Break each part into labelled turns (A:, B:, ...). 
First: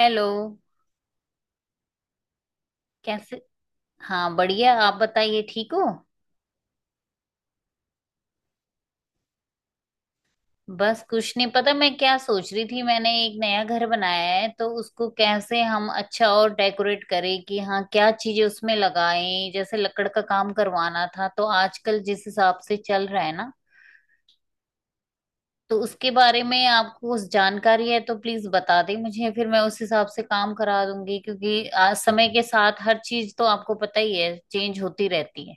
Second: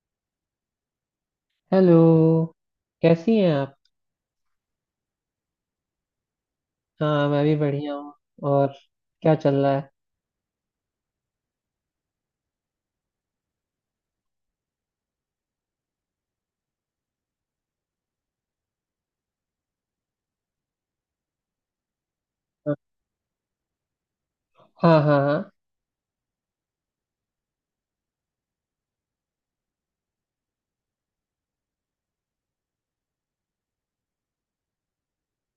A: Hello.
B: Hello. कैसी
A: कैसे?
B: हैं आप?
A: हाँ, बढ़िया। आप बताइए, ठीक हो।
B: हाँ, मैं भी बढ़िया हूँ। और क्या चल रहा है?
A: बस, कुछ नहीं, पता मैं क्या सोच रही थी। मैंने एक नया घर बनाया है, तो उसको कैसे हम अच्छा और डेकोरेट करें कि हाँ क्या चीजें उसमें लगाएं। जैसे लकड़ का काम करवाना था, तो आजकल जिस हिसाब से चल रहा है ना,
B: हाँ हाँ हाँ।
A: तो उसके बारे में आपको उस जानकारी है तो प्लीज बता दें मुझे, फिर मैं उस हिसाब से काम करा दूंगी। क्योंकि आज समय के साथ हर चीज तो आपको पता ही है, चेंज होती रहती है।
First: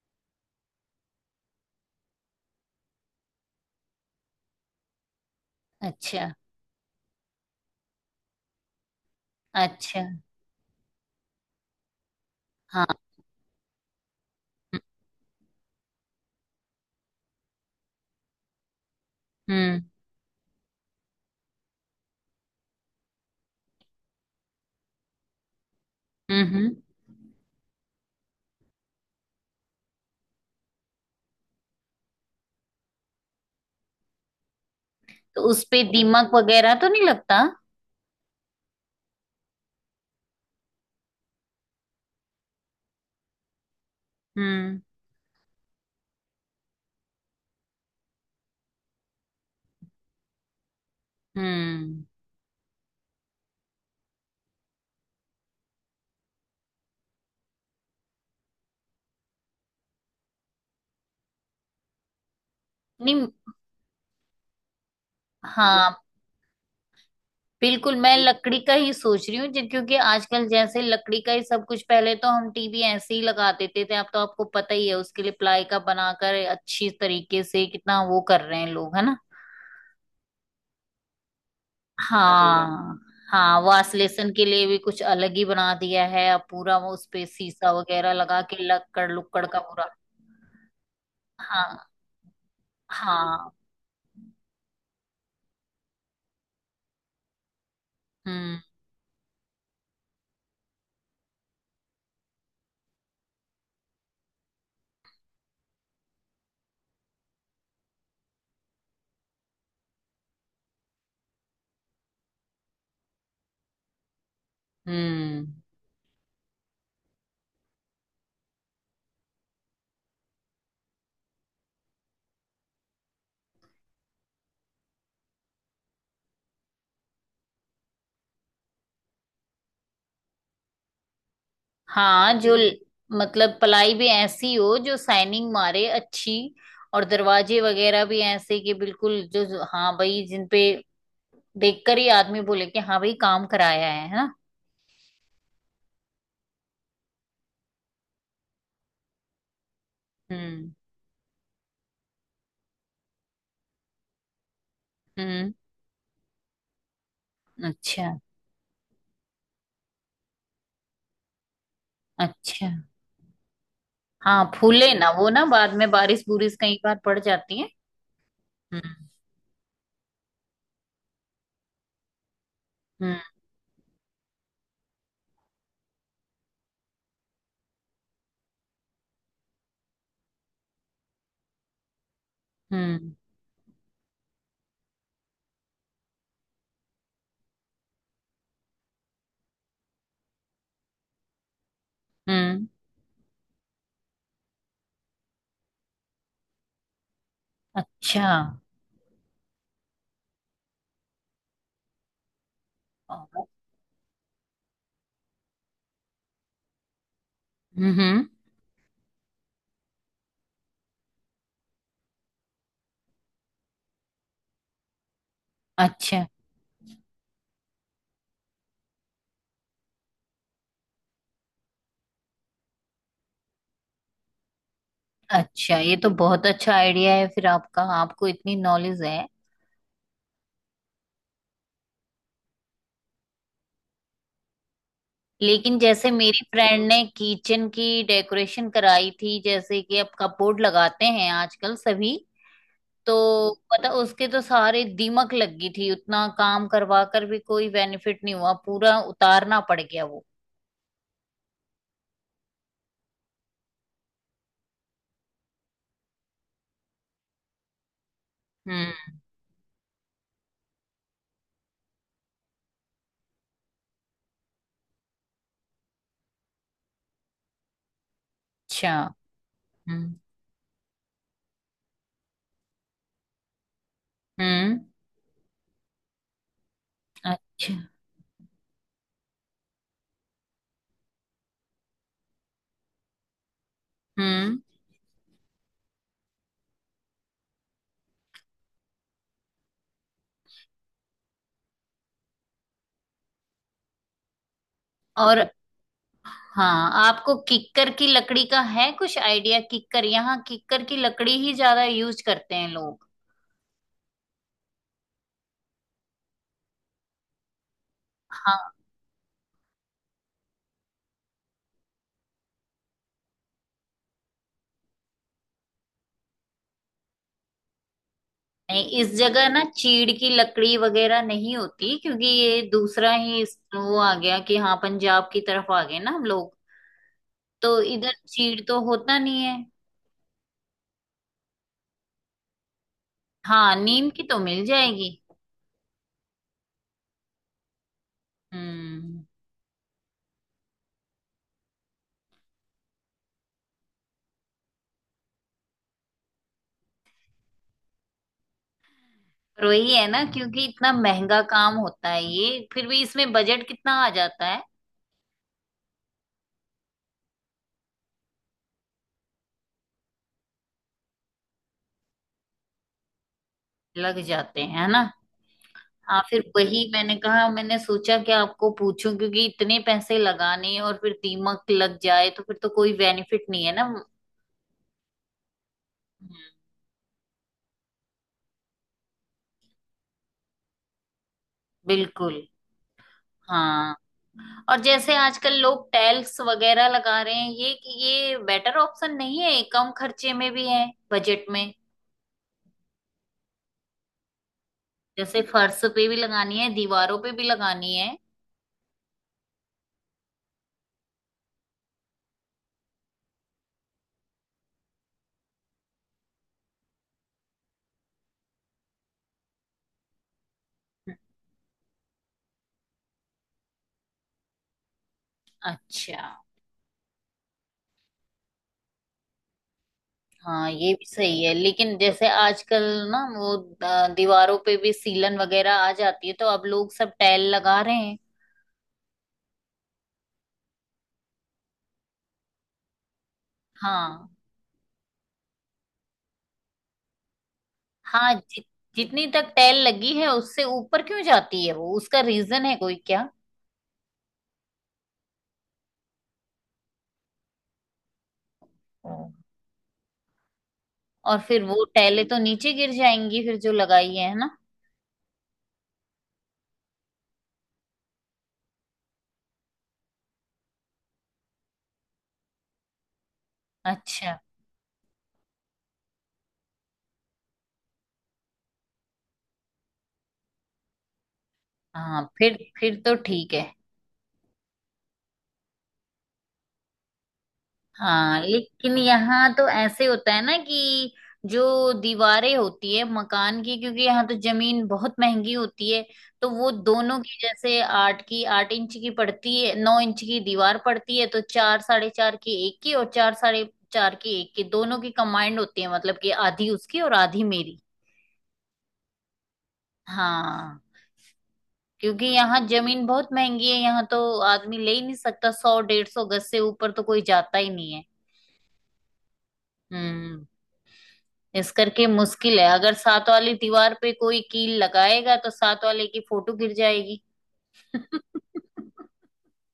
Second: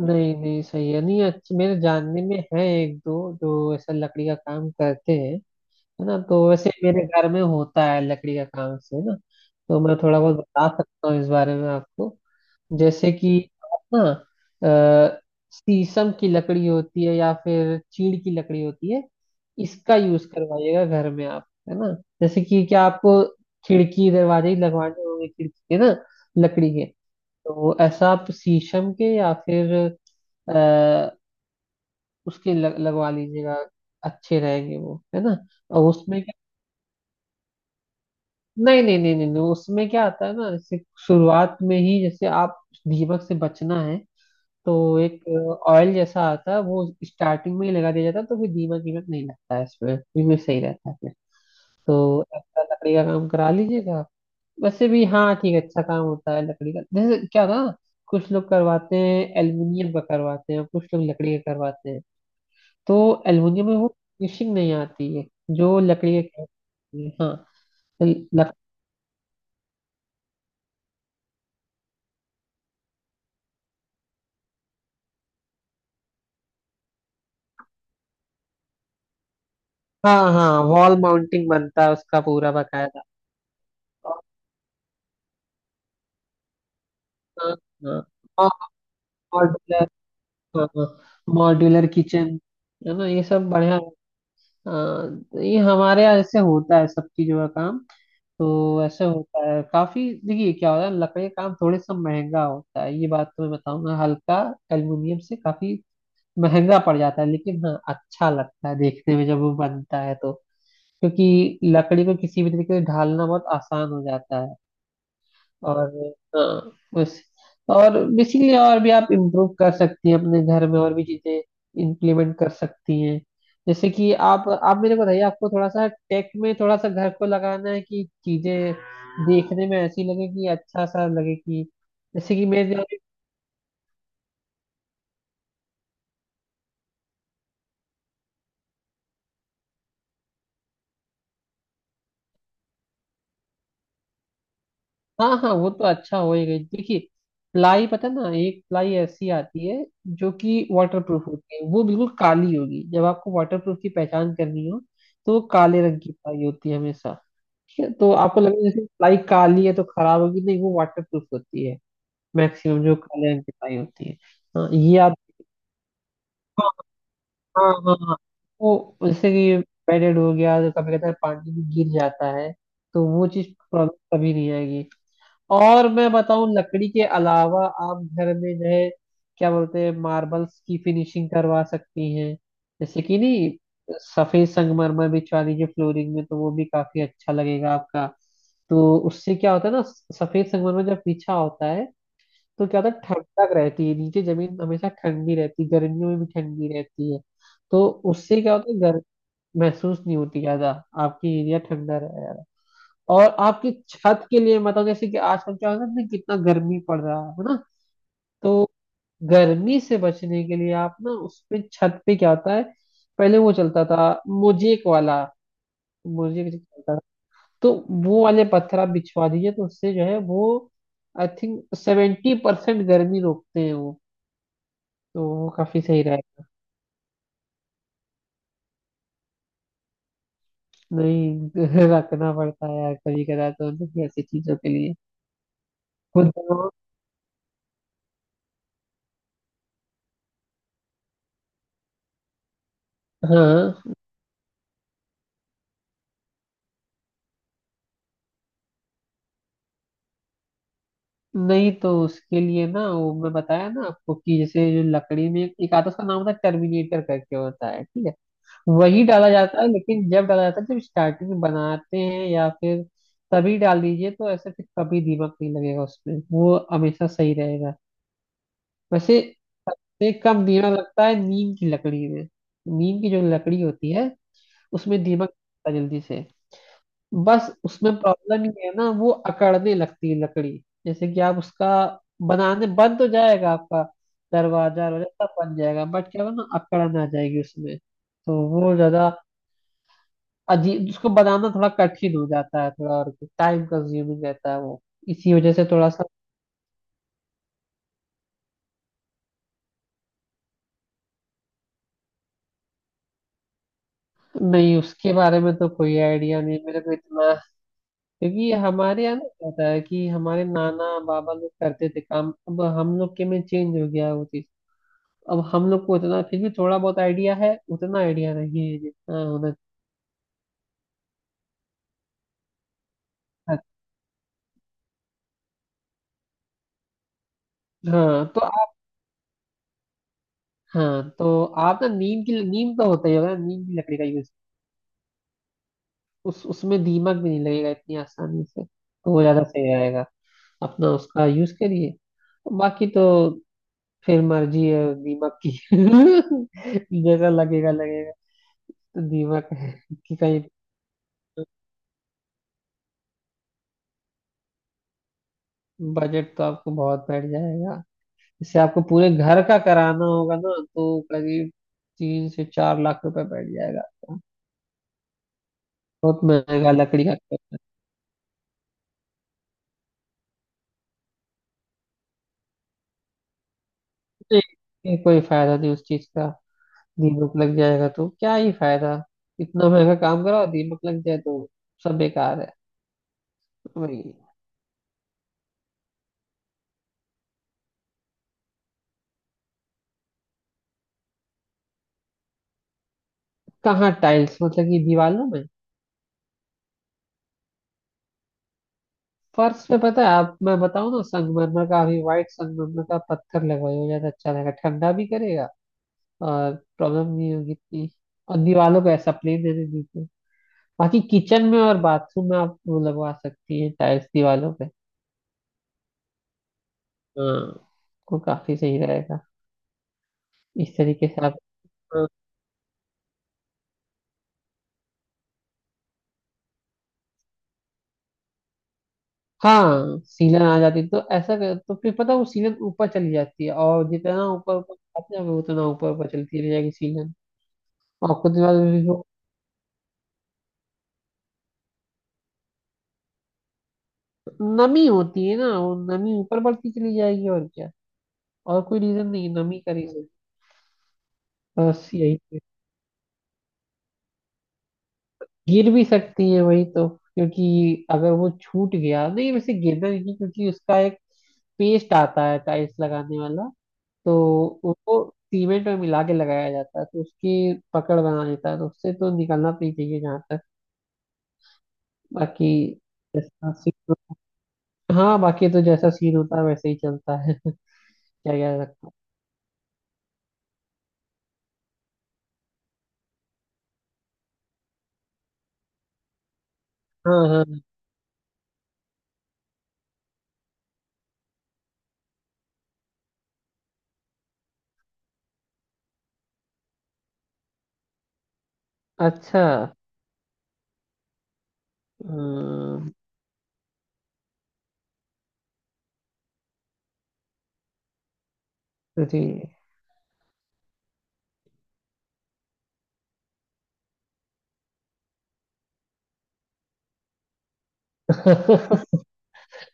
B: नहीं नहीं सही है। नहीं, अच्छा, मेरे जानने में है एक दो जो ऐसा लकड़ी का काम करते हैं, है ना?
A: अच्छा।
B: तो वैसे मेरे घर में होता है लकड़ी का काम से ना, तो मैं
A: अच्छा।
B: थोड़ा बहुत बता सकता हूँ इस बारे में आपको।
A: हाँ।
B: जैसे कि आप ना अ, शीशम की लकड़ी होती है या फिर चीड़ की लकड़ी होती है।
A: हम्म।
B: इसका यूज करवाइएगा घर में आप, है ना? जैसे कि क्या आपको खिड़की दरवाजे ही लगवाने होंगे? खिड़की के ना,
A: हम्म।
B: लकड़ी
A: हम्म।
B: के। तो ऐसा आप शीशम के या फिर अ, उसके लगवा लीजिएगा, अच्छे रहेंगे वो, है ना?
A: तो उस पे
B: और उसमें
A: दीमक
B: क्या?
A: वगैरह तो नहीं लगता?
B: नहीं नहीं नहीं नहीं नहीं, उसमें क्या आता है ना, जैसे शुरुआत में ही जैसे आप दीमक से बचना है तो
A: हम्म।
B: एक ऑयल जैसा आता है वो स्टार्टिंग में ही लगा दिया जाता है तो फिर दीमक वीमक नहीं लगता है इसमें, बिल्कुल सही रहता है फिर।
A: हम्म।
B: तो अच्छा लकड़ी का काम करा लीजिएगा आप। वैसे भी हाँ ठीक है, अच्छा काम होता है लकड़ी का। जैसे क्या ना, कुछ लोग करवाते हैं एल्युमिनियम का करवाते हैं, कुछ लोग लकड़ी का करवाते हैं। तो
A: नहीं।
B: एल्युमिनियम में वो फिनिशिंग नहीं आती है जो
A: हाँ,
B: लकड़ी के करवाते हैं। हाँ।
A: बिल्कुल
B: तो
A: मैं
B: लक,
A: लकड़ी का ही सोच रही हूँ क्योंकि आजकल जैसे लकड़ी का ही सब कुछ। पहले तो हम टीवी ऐसे ही लगा देते थे, अब तो आपको पता ही है उसके लिए प्लाई का बनाकर अच्छी तरीके से कितना वो कर रहे हैं लोग, है ना।
B: हाँ हाँ वॉल माउंटिंग बनता है उसका पूरा
A: हाँ।
B: बकायदा।
A: हाँ, वासलेशन के लिए भी कुछ अलग ही बना दिया है अब, पूरा वो उस पे
B: हाँ
A: शीशा
B: हाँ।
A: वगैरह लगा के लक्कड़ लुक्कड़
B: और
A: का पूरा। हाँ।
B: मॉड्यूलर किचन है ना, ये सब
A: हाँ।
B: बढ़िया है। हाँ, तो ये हमारे यहाँ ऐसे होता है सब चीजों का काम।
A: हम्म।
B: तो ऐसे होता है काफी। देखिए क्या होता है, लकड़ी का काम थोड़े सा महंगा होता है ये बात तो मैं बताऊंगा। हल्का एल्युमिनियम से काफी महंगा पड़ जाता है लेकिन हाँ अच्छा लगता है देखने में जब वो बनता है तो, क्योंकि लकड़ी को किसी भी तरीके से ढालना बहुत आसान हो जाता है।
A: हम्म।
B: और हाँ बस। और बेसिकली और भी आप इम्प्रूव कर सकती हैं अपने घर में, और भी चीजें इंप्लीमेंट कर सकती हैं। जैसे कि आप मेरे को बताइए, आपको थोड़ा सा टेक में थोड़ा सा घर को लगाना है कि चीजें देखने में ऐसी लगे कि अच्छा सा लगे कि
A: हाँ,
B: जैसे कि मेरे यहाँ-
A: मतलब पलाई भी ऐसी हो जो साइनिंग मारे अच्छी। और दरवाजे वगैरह भी ऐसे कि बिल्कुल जो जो- हाँ भाई, जिन पे देखकर ही आदमी बोले कि हाँ भाई काम कराया है ना।
B: हाँ हाँ वो तो अच्छा होएगा ही। देखिए प्लाई पता ना, एक प्लाई ऐसी आती है जो कि
A: हम्म।
B: वाटर प्रूफ होती है, वो बिल्कुल काली होगी। जब आपको वाटर प्रूफ की पहचान करनी हो तो वो
A: हम्म।
B: काले रंग की प्लाई होती है हमेशा। क्या,
A: अच्छा।
B: तो आपको लगे जैसे प्लाई काली है तो खराब होगी, नहीं वो वाटर प्रूफ होती है,
A: अच्छा।
B: मैक्सिमम जो काले रंग की प्लाई होती है।
A: हाँ,
B: हाँ
A: फूले
B: ये
A: ना
B: आप,
A: वो ना बाद में बारिश बुरिश
B: हाँ
A: कई बार पड़ जाती है।
B: हाँ हाँ हाँ।
A: हम्म।
B: वो जैसे कि बेडेड हो गया तो कभी कभी पानी में गिर जाता है तो
A: हम्म।
B: वो चीज प्रॉब्लम कभी नहीं आएगी। और मैं बताऊं, लकड़ी के अलावा आप घर में जो है क्या बोलते हैं मार्बल्स की फिनिशिंग करवा सकती हैं। जैसे
A: हम्म।
B: कि नहीं, सफेद संगमरमर बिछवा दीजिए फ्लोरिंग में तो वो भी काफी अच्छा लगेगा आपका। तो उससे क्या होता है ना, सफेद संगमरमर जब बिछा होता है
A: हम्म।
B: तो क्या होता है, ठंडक रहती है नीचे, जमीन हमेशा ठंडी रहती है, गर्मियों में भी ठंडी रहती है। तो
A: अच्छा।
B: उससे क्या होता है, गर्मी महसूस नहीं होती ज्यादा, आपकी एरिया ठंडा रहेगा। और
A: हम्म।
B: आपकी छत के लिए, मतलब जैसे कि आजकल क्या होता है ना, कितना गर्मी पड़ रहा है ना?
A: हम्म,
B: तो गर्मी से बचने के लिए आप ना उस पे छत पे क्या होता है, पहले वो चलता था मोजेक वाला।
A: अच्छा।
B: मोजेक जो चलता था तो वो वाले पत्थर आप बिछवा दीजिए, तो उससे जो है वो आई थिंक 70% गर्मी रोकते हैं वो। तो वो
A: अच्छा
B: काफी
A: ये
B: सही
A: तो
B: रहेगा।
A: बहुत अच्छा आइडिया है, फिर आपका आपको इतनी नॉलेज है।
B: नहीं रखना पड़ता है यार, कभी कदा तो ऐसी चीजों के लिए।
A: लेकिन जैसे
B: खुद
A: मेरी
B: तो,
A: फ्रेंड ने किचन की डेकोरेशन कराई थी, जैसे कि अब कपबोर्ड लगाते हैं आजकल सभी, तो पता
B: हाँ।
A: उसके तो सारे दीमक लग गई थी, उतना काम करवा कर भी कोई बेनिफिट नहीं हुआ, पूरा उतारना पड़ गया वो।
B: नहीं तो उसके लिए ना वो मैं बताया ना आपको, कि जैसे जो लकड़ी में एक एक आता है, उसका नाम होता है टर्मिनेटर करके, होता है ठीक है।
A: हम्म।
B: वही डाला जाता है लेकिन जब डाला जाता है जब स्टार्टिंग में बनाते हैं या फिर तभी डाल दीजिए, तो ऐसे फिर कभी दीमक नहीं लगेगा उसमें, वो हमेशा सही रहेगा।
A: अच्छा।
B: वैसे से
A: हम्म।
B: कम दीमक लगता है नीम की लकड़ी में। नीम की जो लकड़ी होती है
A: हम्म।
B: उसमें दीमक लगता है जल्दी से। बस
A: अच्छा।
B: उसमें प्रॉब्लम ये है ना, वो अकड़ने लगती है लकड़ी। जैसे कि आप उसका बनाने, बन तो जाएगा आपका
A: हम्म।
B: दरवाजा वगैरह सब बन जाएगा बट क्या होगा ना, अकड़न आ जाएगी उसमें, तो वो ज्यादा अजीब, उसको बनाना थोड़ा कठिन हो जाता है, थोड़ा और टाइम कंज्यूमिंग रहता है वो। इसी
A: और
B: वजह से थोड़ा सा।
A: हाँ, आपको किक्कर की लकड़ी का है कुछ आइडिया? किक्कर, यहाँ किक्कर की लकड़ी ही ज्यादा यूज करते हैं लोग।
B: नहीं उसके बारे में तो कोई आइडिया नहीं मेरे को इतना, क्योंकि
A: हाँ।
B: हमारे यहाँ ना क्या होता है कि हमारे नाना बाबा लोग करते थे काम, अब हम लोग के में चेंज हो गया है वो चीज। अब हम लोग को उतना फिर भी थोड़ा बहुत आइडिया है, उतना आइडिया नहीं है जी,
A: नहीं, इस
B: हाँ
A: जगह ना चीड़ की लकड़ी वगैरह नहीं होती, क्योंकि ये दूसरा ही
B: हाँ।
A: वो आ गया कि हाँ पंजाब की तरफ आ गए ना हम लोग, तो इधर
B: हाँ, तो
A: चीड़
B: आप-
A: तो होता नहीं है।
B: हाँ तो आप ना नीम की, नीम तो होता ही होगा ना, नीम
A: हाँ,
B: की लकड़ी का
A: नीम की
B: यूज।
A: तो मिल जाएगी।
B: उस उसमें दीमक भी नहीं लगेगा इतनी आसानी से, तो वो
A: हम्म।
B: ज्यादा सही रहेगा। अपना उसका यूज करिए, बाकी तो फिर मर्जी है दीमक की जैसा लगेगा लगेगा। तो दीमक
A: पर
B: है
A: वही है
B: कि
A: ना,
B: कहीं,
A: क्योंकि इतना महंगा काम होता है ये, फिर भी इसमें बजट कितना आ जाता है?
B: बजट तो आपको बहुत बैठ जाएगा इससे, आपको पूरे घर का कराना होगा ना तो करीब 3 से 4 लाख रुपए बैठ जाएगा आपका,
A: लग जाते हैं है ना। हाँ,
B: बहुत
A: फिर
B: महंगा
A: वही
B: लकड़ी
A: मैंने
B: का।
A: कहा, मैंने सोचा कि आपको पूछूं, क्योंकि इतने पैसे लगाने और फिर दीमक लग जाए तो फिर तो कोई बेनिफिट नहीं है ना।
B: नहीं, ये कोई फायदा नहीं उस चीज का,
A: हम्म।
B: दीमक लग जाएगा तो क्या ही फायदा, इतना महंगा काम कराओ दीमक लग जाए तो सब
A: बिल्कुल।
B: बेकार है।
A: हाँ।
B: वही।
A: और जैसे आजकल लोग टैल्स वगैरह लगा रहे हैं ये बेटर ऑप्शन नहीं है? कम खर्चे में भी है, बजट में।
B: कहाँ टाइल्स, मतलब कि दीवारों
A: जैसे
B: में?
A: फर्श पे भी लगानी है, दीवारों पे भी लगानी है।
B: फर्श पे पता है आप, मैं बताऊँ ना, संगमरमर का अभी, व्हाइट संगमरमर का पत्थर लगवाइए, वो ज्यादा अच्छा रहेगा, ठंडा भी करेगा और प्रॉब्लम नहीं होगी इतनी। और दीवारों को ऐसा प्लेन रहने दीजिए, बाकी किचन में और बाथरूम में आप वो लगवा सकती हैं टाइल्स दीवालों पे।
A: अच्छा।
B: हाँ वो काफी सही रहेगा
A: हाँ,
B: इस
A: ये भी
B: तरीके से आप।
A: सही है, लेकिन
B: हाँ
A: जैसे आजकल ना वो दीवारों पे भी सीलन वगैरह आ जाती है, तो अब लोग सब टैल लगा रहे हैं।
B: हाँ, सीलन आ जाती है, तो ऐसा कर तो फिर पता है वो सीलन ऊपर चली जाती है और जितना
A: हाँ।
B: ऊपर ऊपर जाते हैं वो उतना ऊपर ऊपर चलती रह जाएगी सीलन, और कुछ
A: हाँ,
B: दिन बाद भी वो
A: जितनी तक टैल लगी है उससे ऊपर क्यों जाती है वो, उसका रीजन है कोई क्या?
B: नमी होती है ना, वो नमी ऊपर बढ़ती चली जाएगी और क्या, और कोई रीजन नहीं है, नमी का रीजन
A: और फिर
B: बस
A: वो
B: यही।
A: टाइलें तो नीचे गिर जाएंगी फिर, जो लगाई है ना।
B: गिर भी सकती है वही तो, क्योंकि अगर वो छूट गया नहीं वैसे गिर जाएगी, क्योंकि उसका एक पेस्ट आता है टाइल्स लगाने वाला
A: अच्छा।
B: तो उसको सीमेंट में मिला के लगाया जाता है, तो उसकी पकड़ बना देता है, तो उससे तो निकलना तो नहीं चाहिए जहाँ तक।
A: हाँ,
B: बाकी
A: फिर तो ठीक
B: जैसा
A: है।
B: सीन, हाँ बाकी तो जैसा सीन होता है वैसे ही चलता है क्या
A: हाँ
B: कह सकता
A: लेकिन यहाँ तो ऐसे होता है ना कि जो दीवारें होती है मकान की, क्योंकि यहाँ तो जमीन बहुत महंगी होती है, तो वो
B: हूँ।
A: दोनों
B: हाँ
A: की
B: हाँ
A: जैसे आठ की 8 इंच की पड़ती है, 9 इंच की दीवार पड़ती है, तो चार साढ़े चार की एक की और चार साढ़े चार की एक की, दोनों की कंबाइंड होती है, मतलब कि आधी उसकी और आधी मेरी।
B: अच्छा।
A: हाँ। क्योंकि यहाँ
B: अम्म,
A: जमीन बहुत महंगी है, यहाँ तो आदमी ले ही नहीं सकता, सौ डेढ़ सौ गज से ऊपर तो कोई जाता ही नहीं है।
B: जी।
A: हम्म। इस करके मुश्किल है, अगर सात वाली दीवार पे कोई कील लगाएगा तो सात वाले की फोटो गिर जाएगी।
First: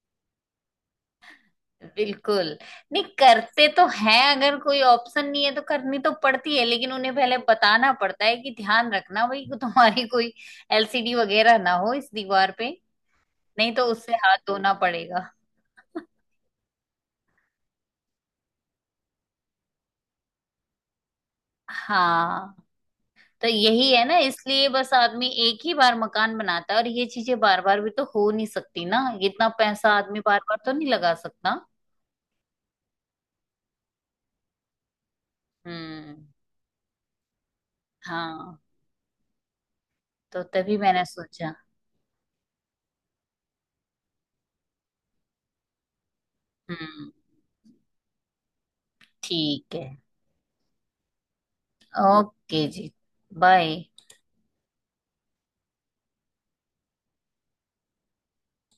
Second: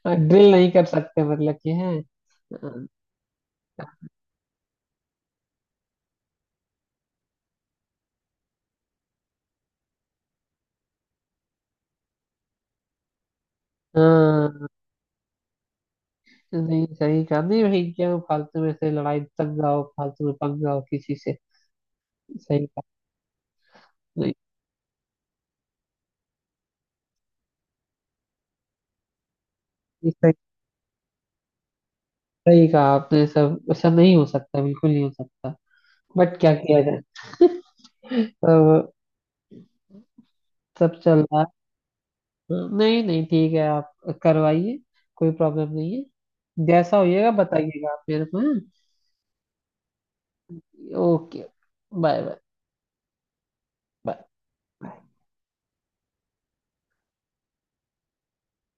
B: ड्रिल नहीं कर सकते मतलब कि है,
A: बिल्कुल,
B: हाँ।
A: नहीं करते तो हैं, अगर कोई ऑप्शन नहीं है तो करनी तो पड़ती है, लेकिन उन्हें पहले बताना पड़ता है कि ध्यान रखना भाई कि तुम्हारी कोई एलसीडी वगैरह ना हो इस दीवार पे, नहीं तो उससे हाथ
B: हाँ।
A: धोना पड़ेगा।
B: नहीं सही कहा, नहीं भाई, क्या वो फालतू में से लड़ाई तक जाओ फालतू में पक जाओ किसी से,
A: हाँ,
B: सही कहा।
A: तो यही है ना,
B: नहीं
A: इसलिए बस आदमी एक ही बार मकान बनाता है, और ये चीजें बार बार भी तो हो नहीं सकती ना, इतना पैसा
B: ये
A: आदमी
B: सही,
A: बार बार तो नहीं लगा सकता।
B: सही कहा आपने, सब ऐसा नहीं हो सकता बिल्कुल नहीं हो सकता।
A: हम्म।
B: बट क्या किया जाए,
A: हाँ,
B: सब
A: तो तभी
B: सब
A: मैंने
B: चल रहा है।
A: सोचा।
B: नहीं नहीं ठीक है आप करवाइए, कोई प्रॉब्लम नहीं है, जैसा
A: हम्म।
B: होइएगा बताइएगा आप मेरे को, हाँ?
A: ठीक है।
B: ओके। बाय बाय
A: ओके जी। बाय।
B: बाय।